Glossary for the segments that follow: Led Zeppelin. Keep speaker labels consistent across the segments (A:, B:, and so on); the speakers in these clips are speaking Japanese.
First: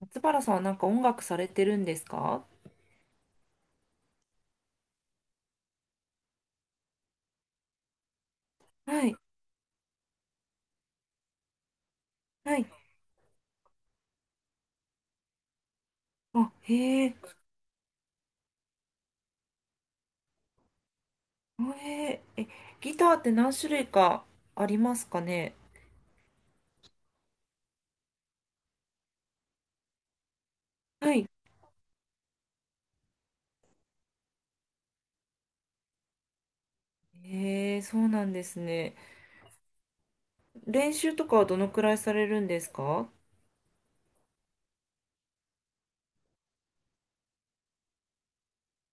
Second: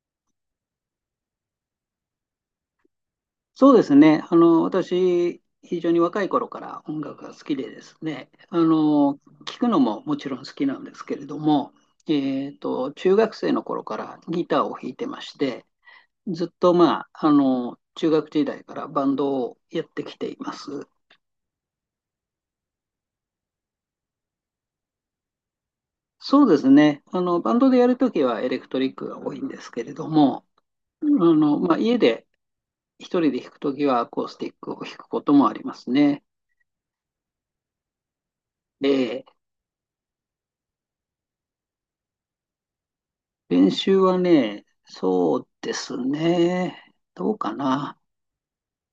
A: 松原さんはなんか音楽されてるんですか？
B: そうですね。私、非常に若い頃から音楽が好きでですね、
A: はい。
B: 聴くのももちろん好きなんですけれども、
A: はい。
B: 中学生の頃からギターを弾いてまして、ずっ
A: あ、
B: と、ま
A: へえ。
B: あ、中学時代からバンドをやってきています。
A: へえ。え、ギターって何種類かありますかね？
B: そうですね。バンドでやるときはエレクトリックが多いんですけれども、
A: はい。
B: まあ、家で一人で弾くときはアコースティックを弾くこともありますね。
A: へえ、そうなんですね。
B: ええ。
A: 練習とかはどのくらいされるんですか？
B: 練習はね、そうですね。どうかな。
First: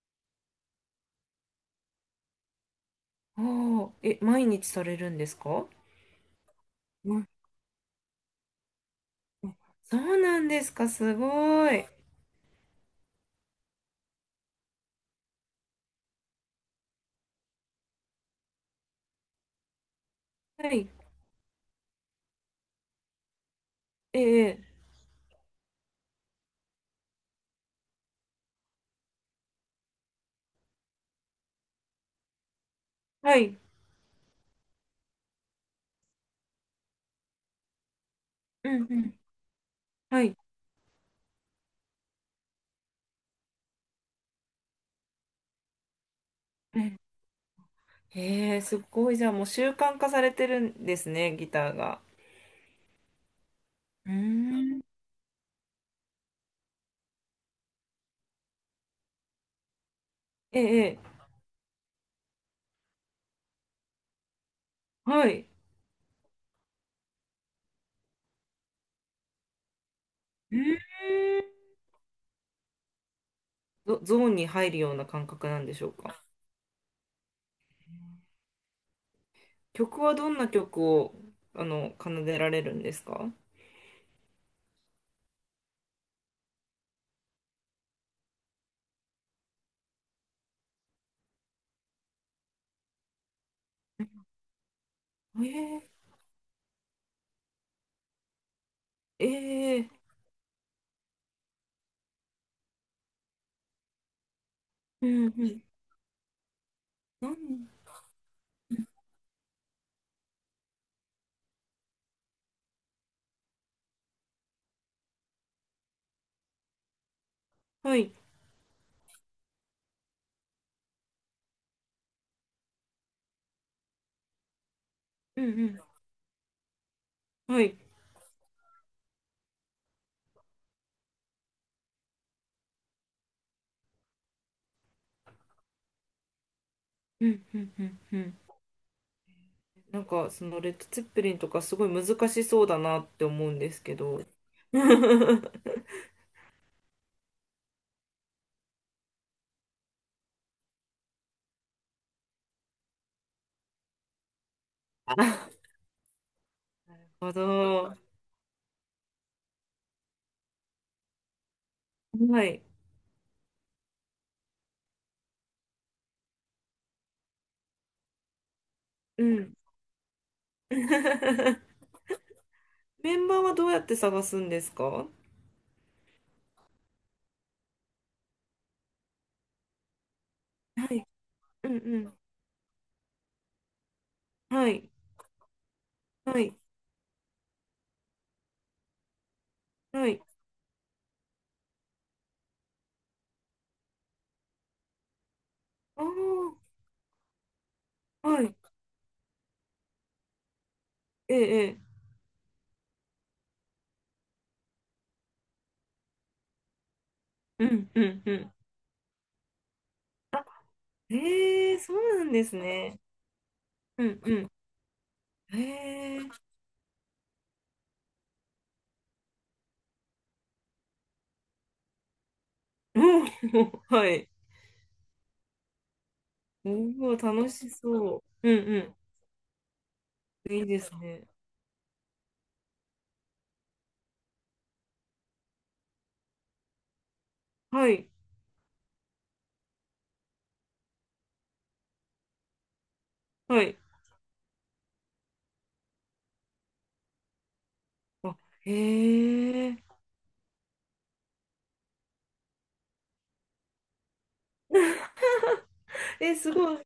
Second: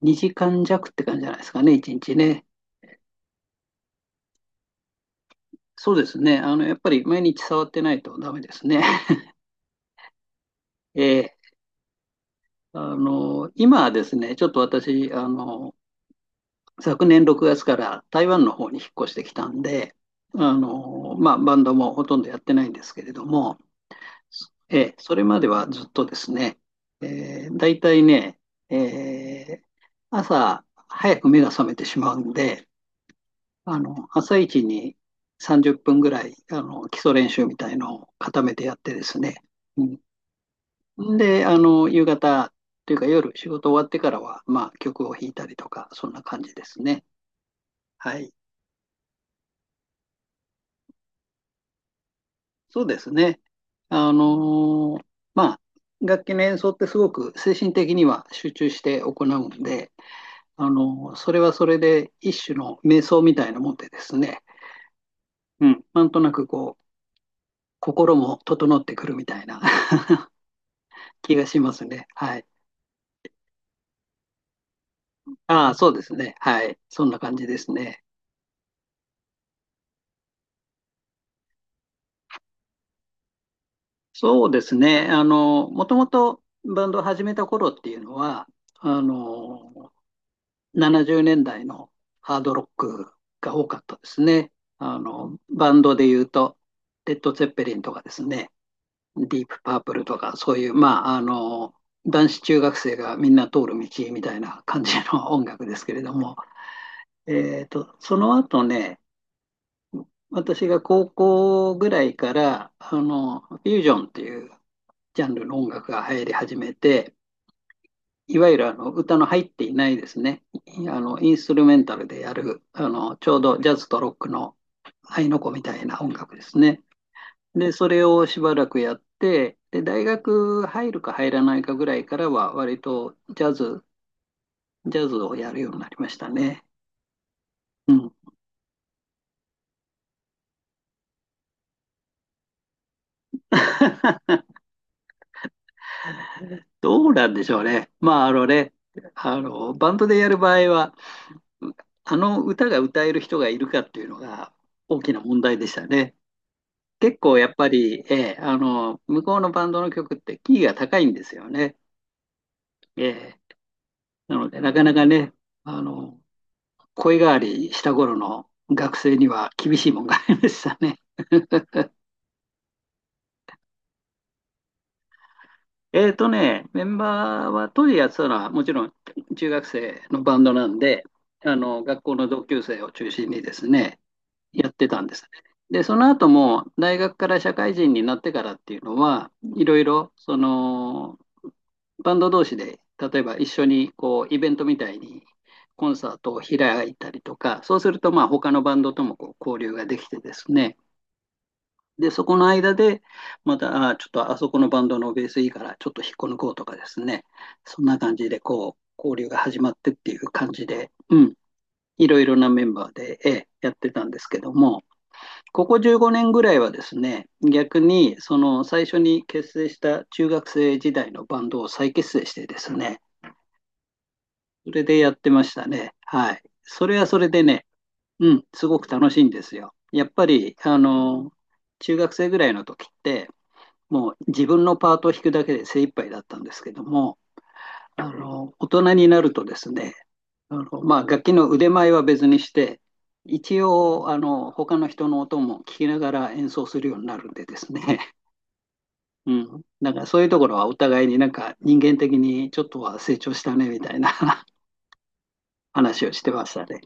B: 2時間弱って感じじゃないですかね、1日ね。
A: ああ、え、毎日されるんですか？
B: そうですね。やっぱり
A: う
B: 毎
A: ん、
B: 日触ってないとダメですね。
A: そうなんですか、す
B: ええ。
A: ごい。
B: 今はですね、ちょっと私、昨年6月から台湾の方に引っ越してきたんで、
A: はい。
B: まあ、バンドもほとんどやってないんですけれども、
A: ええ、
B: ええ、それまではずっとですね、大体ね、えー、朝早く目が覚めてしまうんで、
A: はい。
B: 朝一に30分ぐらい、基礎練習みたいのを固めて
A: う
B: やっ
A: ん
B: て
A: う
B: です
A: ん。
B: ね、
A: はい。
B: うん、で、夕方というか夜仕事終わってからは、まあ、曲を弾いたりとか、そんな感じで
A: う
B: す
A: ん。
B: ね。はい。
A: へえ、すごい。じゃあもう習慣化されてるんですね、ギターが。
B: そうですね。
A: う
B: あ
A: ーん。
B: のーまあ、楽器の演奏ってすごく精神的には集中して行うんで、
A: ええ、ええ。
B: それはそれで一種の瞑想みたいなもんでですね、
A: はい。
B: うん、なんとなくこう、心も整ってくるみたいな
A: うーん。
B: 気がしますね。はい。
A: ゾーンに入るような感覚なん
B: あ
A: で
B: あ、
A: しょ
B: そ
A: う
B: うです
A: か？
B: ね。はい。そんな感じですね。
A: 曲はどんな曲を奏でられるんですか？
B: そうですね。もともとバンドを始めた頃っていうのは、あの、70年代のハードロックが多かったですね。
A: え
B: バンド
A: ー、
B: で言うと、レッド・ツェッペリンとかですね。ディープ
A: え
B: パー
A: ー、
B: プルとか、そういう、まあ、男子中学生がみんな通る道みたいな感じ
A: うん
B: の音
A: うん、
B: 楽ですけれども、
A: なん、
B: その後ね、私が高校ぐらいから、フュージョンっていうジャンルの音楽が流行り始めて、
A: はい、
B: いわゆるあの歌の入っていないですね、あのインストゥルメンタルでやる、あのちょうどジャズとロックの合いの
A: う
B: 子み
A: ん
B: た
A: う
B: いな音楽ですね。
A: ん、は
B: で、
A: い、
B: それをしばらくやって、で、大学入るか入らないかぐらいからは、割とジャズ、ジャズをやるようになりましたね。
A: うんうんう
B: う
A: ん
B: ん。
A: うん。なんかそのレッド・ツェッペリンとかすごい難しそうだなって思うんですけど。
B: どうなんでしょうね。まあ、あのね、バンドでやる場合は、うあの歌が歌える人がいるかっていうのが大き
A: あ
B: な
A: な
B: 問題
A: る
B: でしたね。結
A: ほ
B: 構やっぱ
A: ど。
B: り、ええ、向こうのバンドの曲ってキーが高いんですよね。
A: はい、
B: ええ、なので、なかなかね、あの、声変わりした頃の学生
A: う
B: には
A: ん。
B: 厳しいもんがありましたね。
A: メンバーはどうやって探すんですか？は
B: メンバーは当時やってたのはもちろん中学生のバンドなんで、
A: い、
B: あ
A: うん
B: の
A: う
B: 学校
A: ん、
B: の同級生を中心にですね、
A: は
B: やって
A: い、
B: たんですね。で、その後
A: はい、
B: も大学から社会人になってからっていうのは、いろい
A: は
B: ろ
A: い。
B: そのバンド同士で、例えば一緒にこうイベントみたいにコン
A: あ
B: サートを
A: あ。
B: 開いたりとか、そうするとまあ
A: は
B: 他
A: い。
B: のバンドともこう交流ができてですね、
A: ええ、
B: で、そこの間で、また、ちょっとあそこのバンドのベースいいから、ちょっと引っこ抜こうとかですね、
A: ええ。う
B: そん
A: ん、
B: な
A: う
B: 感
A: ん、
B: じ
A: う
B: で、
A: ん。
B: こう、交流が始まってっていう感じで、うん、
A: ええ、そ
B: い
A: う
B: ろ
A: な
B: い
A: ん
B: ろ
A: で
B: な
A: す
B: メンバー
A: ね。
B: で、やって
A: う
B: たんで
A: ん、
B: す
A: う
B: け
A: ん。
B: ども、ここ15
A: え
B: 年ぐ
A: え。
B: らいはですね、逆に、その最初に結成した中学生時代のバンドを再結成してです
A: お
B: ね、
A: お、はい。
B: それでやってましたね。はい。それ
A: お
B: は
A: お、
B: それで
A: 楽
B: ね、
A: しそ
B: うん、
A: う。うん、
B: すごく
A: う
B: 楽しいんですよ。やっぱ
A: ん。
B: り、
A: いいですね。
B: 中学生ぐらいの時って、もう自分のパートを弾くだけで精一杯だったんですけども、
A: はい、
B: 大人になるとですね、まあ、楽器の腕前は別にして、一
A: はい。
B: 応他の人の音も聞きながら演奏するようになるんでですね、
A: あ、へ
B: うん、
A: え。
B: だからそういうところはお互いになんか人間的にちょっとは成長したねみたいな 話をして
A: え、
B: ま
A: す
B: した
A: ご
B: ね。
A: い。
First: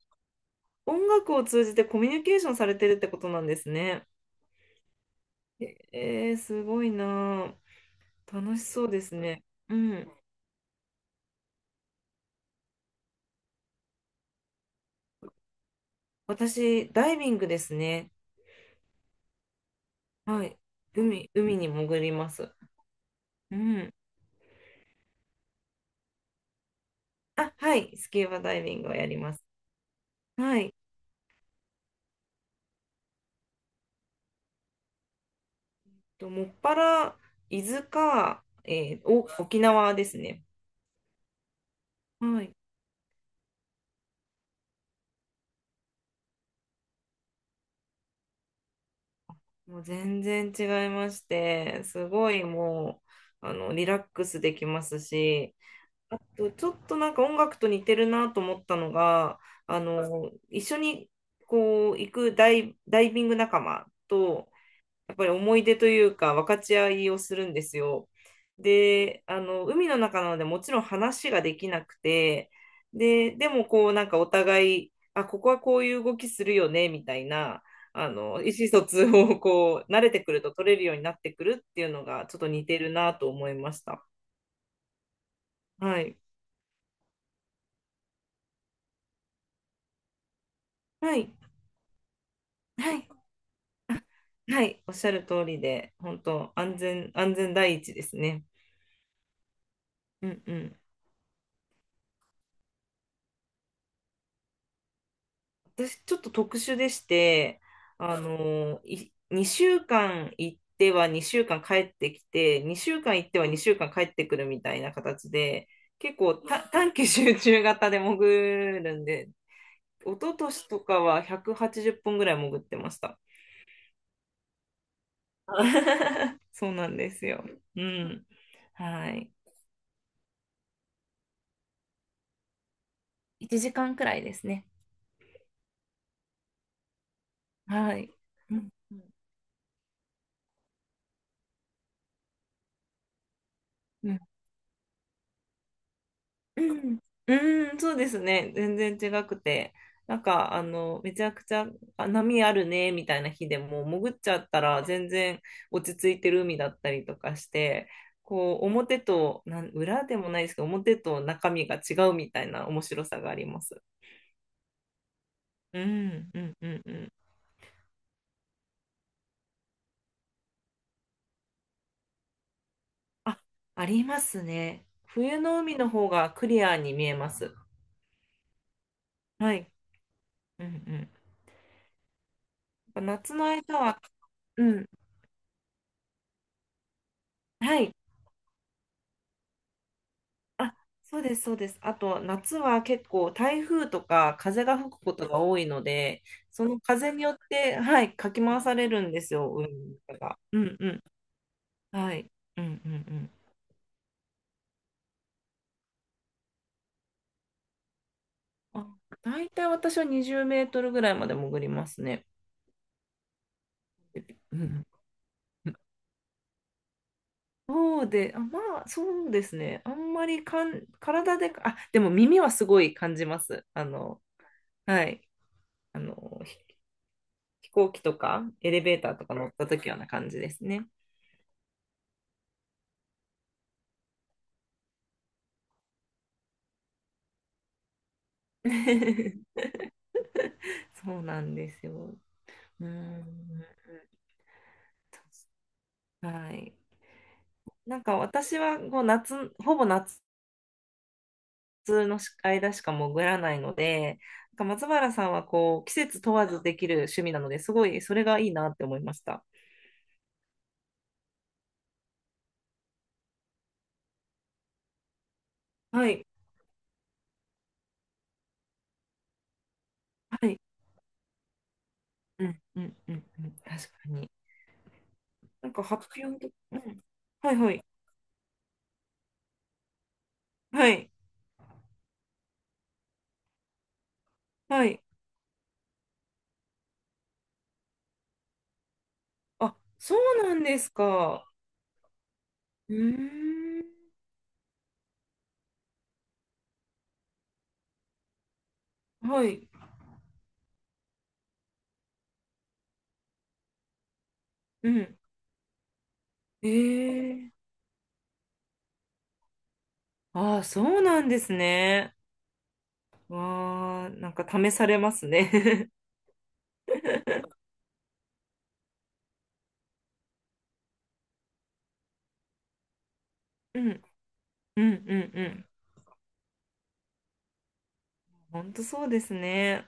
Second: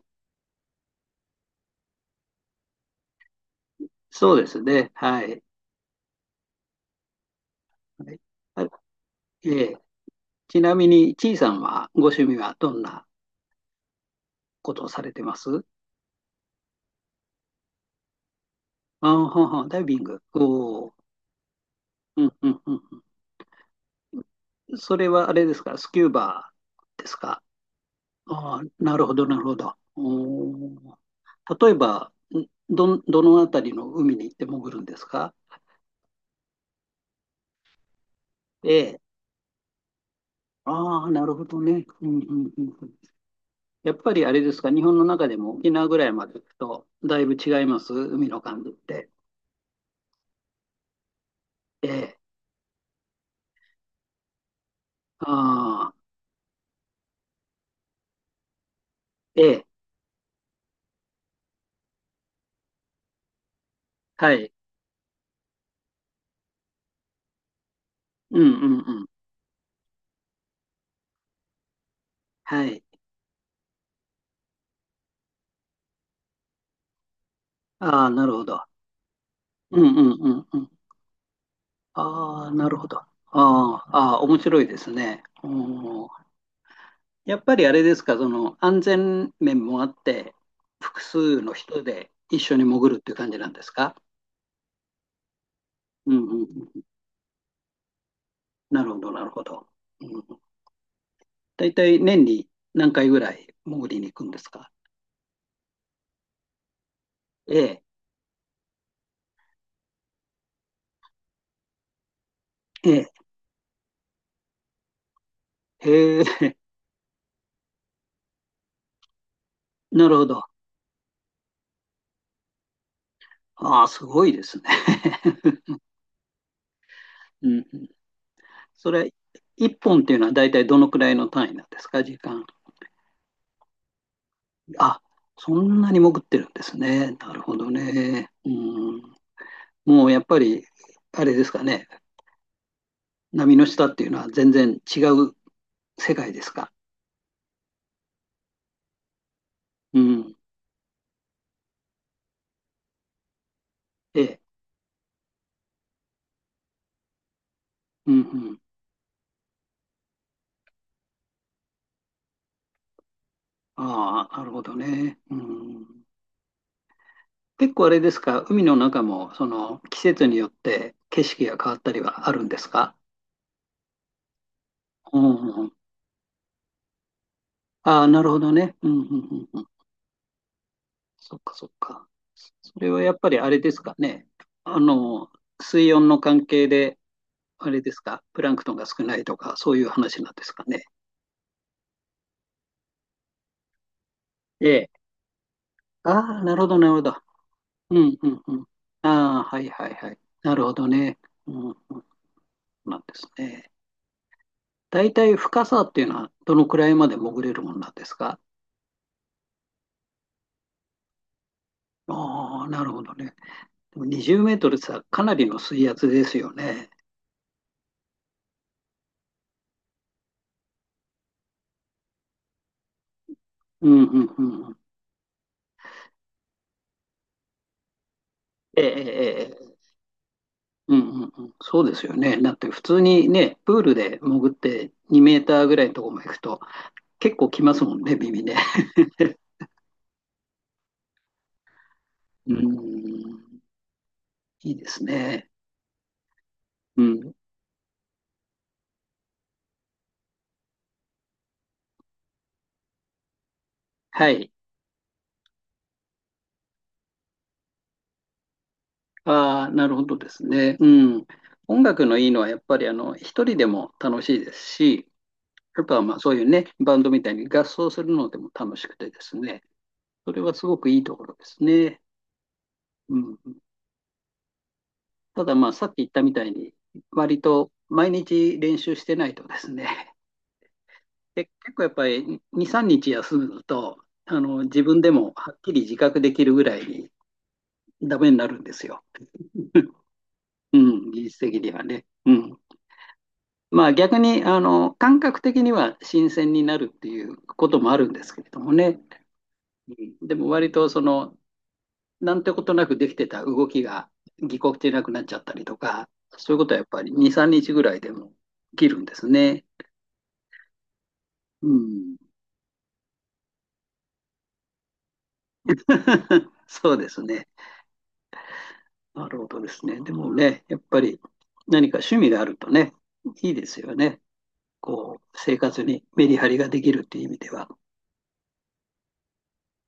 A: 音楽を通じてコミュニケーションされてるってことなんですね。
B: そうですね、はい。
A: えー、すごいなあ。楽し
B: は
A: そうですね。
B: い、え
A: う
B: え。
A: ん。
B: ちなみに、ちいさんはご趣味はどんなことをされてます？
A: 私、ダイビングですね。
B: あはは、ダイビング。
A: はい。
B: お。
A: 海に潜り
B: う
A: ま
B: んう
A: す。
B: んうんう
A: うん。
B: ん。それはあれですか、スキューバーですか。
A: あ、はい、スキューバダ
B: ああ、
A: イビングを
B: な
A: や
B: るほ
A: り
B: ど、
A: ま
B: なる
A: す。
B: ほど。お
A: はい。
B: ー。例えば、どのあたりの海に行って潜るんですか？
A: と、もっぱら、伊豆か、
B: ええ。
A: えーお、沖縄ですね。
B: ああ、なるほどね。うんう
A: は
B: ん
A: い。
B: うんうん。やっぱりあれですか、日本の中でも沖縄ぐらいまで行くと、だいぶ違います、海の感じって。
A: もう全然違いまして、
B: え
A: す
B: え。
A: ごいもう、あの、リラックスできますし、
B: ああ、
A: あと、ちょっとなんか音楽と似てるなと思ったのが、
B: ええ。
A: あの、一緒にこう、行くダイビング仲間
B: は
A: と、
B: い。
A: やっぱり思い出というか分かち合いをするんですよ。
B: うんうんうん。
A: で、あの、海の中なのでもちろん話ができなくて、
B: はい。
A: で、でもこうなんかお互い、あ、ここはこういう動きするよね、みたいな、
B: あ
A: あ
B: あ、なる
A: の、
B: ほ
A: 意
B: ど。
A: 思疎通を
B: う
A: こう
B: ん
A: 慣
B: う
A: れて
B: んう
A: くる
B: ん
A: と
B: うん。
A: 取れるようになってくるっていうのがちょっ
B: あ
A: と
B: あ、
A: 似
B: なる
A: て
B: ほ
A: る
B: ど。あ
A: なと思いまし
B: あ、
A: た。
B: ああ面白いですね。う
A: はい。
B: ん。やっぱりあれですか、その安全面もあって、複
A: はい。
B: 数の人で一緒に潜
A: は
B: るっ
A: い。
B: ていう感じなんですか？
A: はい。おっしゃる通りで、
B: うん
A: 本
B: うん
A: 当
B: うん。
A: 安全第一ですね。
B: なるほど、なるほど。う
A: う
B: ん、
A: んうん。
B: 大体年に何回ぐらい潜りに行くんですか？
A: 私ちょっと特殊でし
B: え
A: て、
B: え、
A: 2週間行っては2週間帰ってきて、2
B: え
A: 週
B: え、
A: 間行っては2週間帰ってくるみたいな形で、結
B: へ
A: 構
B: え、
A: 短期集中型で潜るんで、
B: な
A: 一
B: るほ
A: 昨
B: ど。
A: 年とかは180本ぐらい潜ってました。
B: ああ、すごいですね。
A: そうなんです よ。
B: うんう
A: う
B: ん、
A: ん。
B: そ
A: は
B: れ、
A: い。
B: 1本っていうのは大体どのくらいの単位なんですか、時間。
A: 1時間くらいですね。
B: あ、そんなに潜ってるんですね。なるほど
A: はい。
B: ね。う
A: うんう
B: ん。
A: ん
B: もうやっぱり、あれですかね。波の下っていうのは全然違う世界ですか。
A: うん、うん、そうですね。全然違くて。
B: う
A: なん
B: ん。
A: か、あの、めちゃくちゃ、あ、波あるね、みたいな日でも、潜っ
B: え
A: ちゃ
B: え。
A: ったら全然落ち着いてる海だったりとかして、
B: うんうん。
A: こう、表と、なん、裏でもないですけど、表と中身が違うみたいな面白さがあります。
B: ああ、なるほどね。う
A: う
B: ん。
A: ん、うん、うん、うん。
B: 結構あれですか。海の中も、その、季節によって景色が変わったりはあるんですか。
A: あ、ありますね。
B: うん
A: 冬
B: う
A: の
B: んうん。
A: 海の方がクリアに見えます。
B: ああ、なるほどね。うんうんうん
A: は
B: うん。
A: い。うん、うん。やっ
B: そっかそっか。それは
A: ぱ
B: やっぱ
A: 夏
B: り
A: の
B: あれで
A: 間
B: すか
A: は、
B: ね。
A: う
B: あ
A: ん、
B: の、水温の関係で、あ
A: は
B: れで
A: い。
B: すか、プランクトンが少ないとか、そういう話なんですか
A: あ、
B: ね。
A: そうです。あと、夏は結構台風とか風が
B: え
A: 吹く
B: え。
A: ことが多いので、
B: ああ、なる
A: そ
B: ほど、
A: の
B: なるほ
A: 風
B: ど。
A: によって、
B: う
A: はい、
B: ん、う
A: か
B: ん、
A: き
B: う
A: 回
B: ん。
A: されるんです
B: ああ、
A: よ、
B: は
A: 海
B: い、はい、はい。
A: が。
B: な
A: う
B: るほ
A: んう
B: ど
A: ん。
B: ね。うん、うん、そ
A: はい。うん
B: う
A: うん
B: な
A: う
B: んです
A: ん。
B: ね。大体深さっていうのは、どのくらいまで潜れるものなんですか？
A: あ、大体私は20メートルぐらいまで潜りますね。
B: ああ、なるほどね。でも20メー
A: う
B: トル
A: ん、
B: さ、かなりの水圧ですよね。
A: そうで、あ、まあ、そうですね。あんまりかん、体で、あ、でも耳はすごい感じます。あ
B: うん、う
A: の、
B: ん、うんうん。
A: はい。あの、ひ飛行機とかエレ
B: ええ、
A: ベ
B: え
A: ーターとか乗っ
B: え、え
A: た
B: え。
A: 時はな感じですね。
B: うんうんうん、そうですよね。だって普通にね、プールで潜って2メーターぐらいのところまで行くと結構来ますもんね、耳ね。
A: そうなんですよ。
B: う
A: う
B: ん、
A: ん。
B: いいですね。
A: はい。
B: うん。
A: なんか私はこう夏、ほぼ夏の間しか潜らないので、
B: はい。
A: なんか松原さんはこう季節問わずできる趣味なので、すごいそれがいいなって思いました。
B: ああ、なるほどですね。うん。音楽のいいのは、やっぱり、一人でも楽しいですし、やっぱ、
A: は
B: まあ、
A: い。
B: そういうね、バンドみたいに合奏するのでも楽しくてですね、それ
A: は
B: は
A: い。
B: すごくいいところですね。
A: うんうんう
B: う
A: ん
B: ん。
A: うん。確かに。
B: ただ、ま
A: なん
B: あ、
A: か
B: さっき言
A: 発
B: ったみた
A: 表
B: い
A: と、
B: に、
A: うん。
B: 割
A: はい
B: と
A: はい。
B: 毎日練習してないとですね、
A: はい。
B: で、結構やっぱり2、3日休むと、自
A: はい。
B: 分でもはっきり自覚できるぐらいにダメになるんですよ。
A: あ、そうなん
B: う
A: です
B: ん、技術
A: か。
B: 的にはね。うん。
A: うーん。
B: まあ逆に、感覚的には新鮮になるっていうこともあるんですけれどもね。
A: はい。
B: うん。でも割となんてことなくできてた動きがぎこ
A: う
B: ちなく
A: ん。
B: なっちゃったりとか、そういうことはやっぱり2、
A: ええ。
B: 3日ぐらいでも起きるんですね。
A: ああ、そうなんです
B: う
A: ね。
B: ん。
A: わあ、なんか試されますね。
B: そうですね。なるほどですね。でもね、やっぱり何か趣味があるとね、いいで す
A: う
B: よ
A: ん、
B: ね。
A: うん、う
B: こう、
A: ん、う
B: 生
A: ん。
B: 活にメリハリができるっていう意味では。
A: 本当そうですね。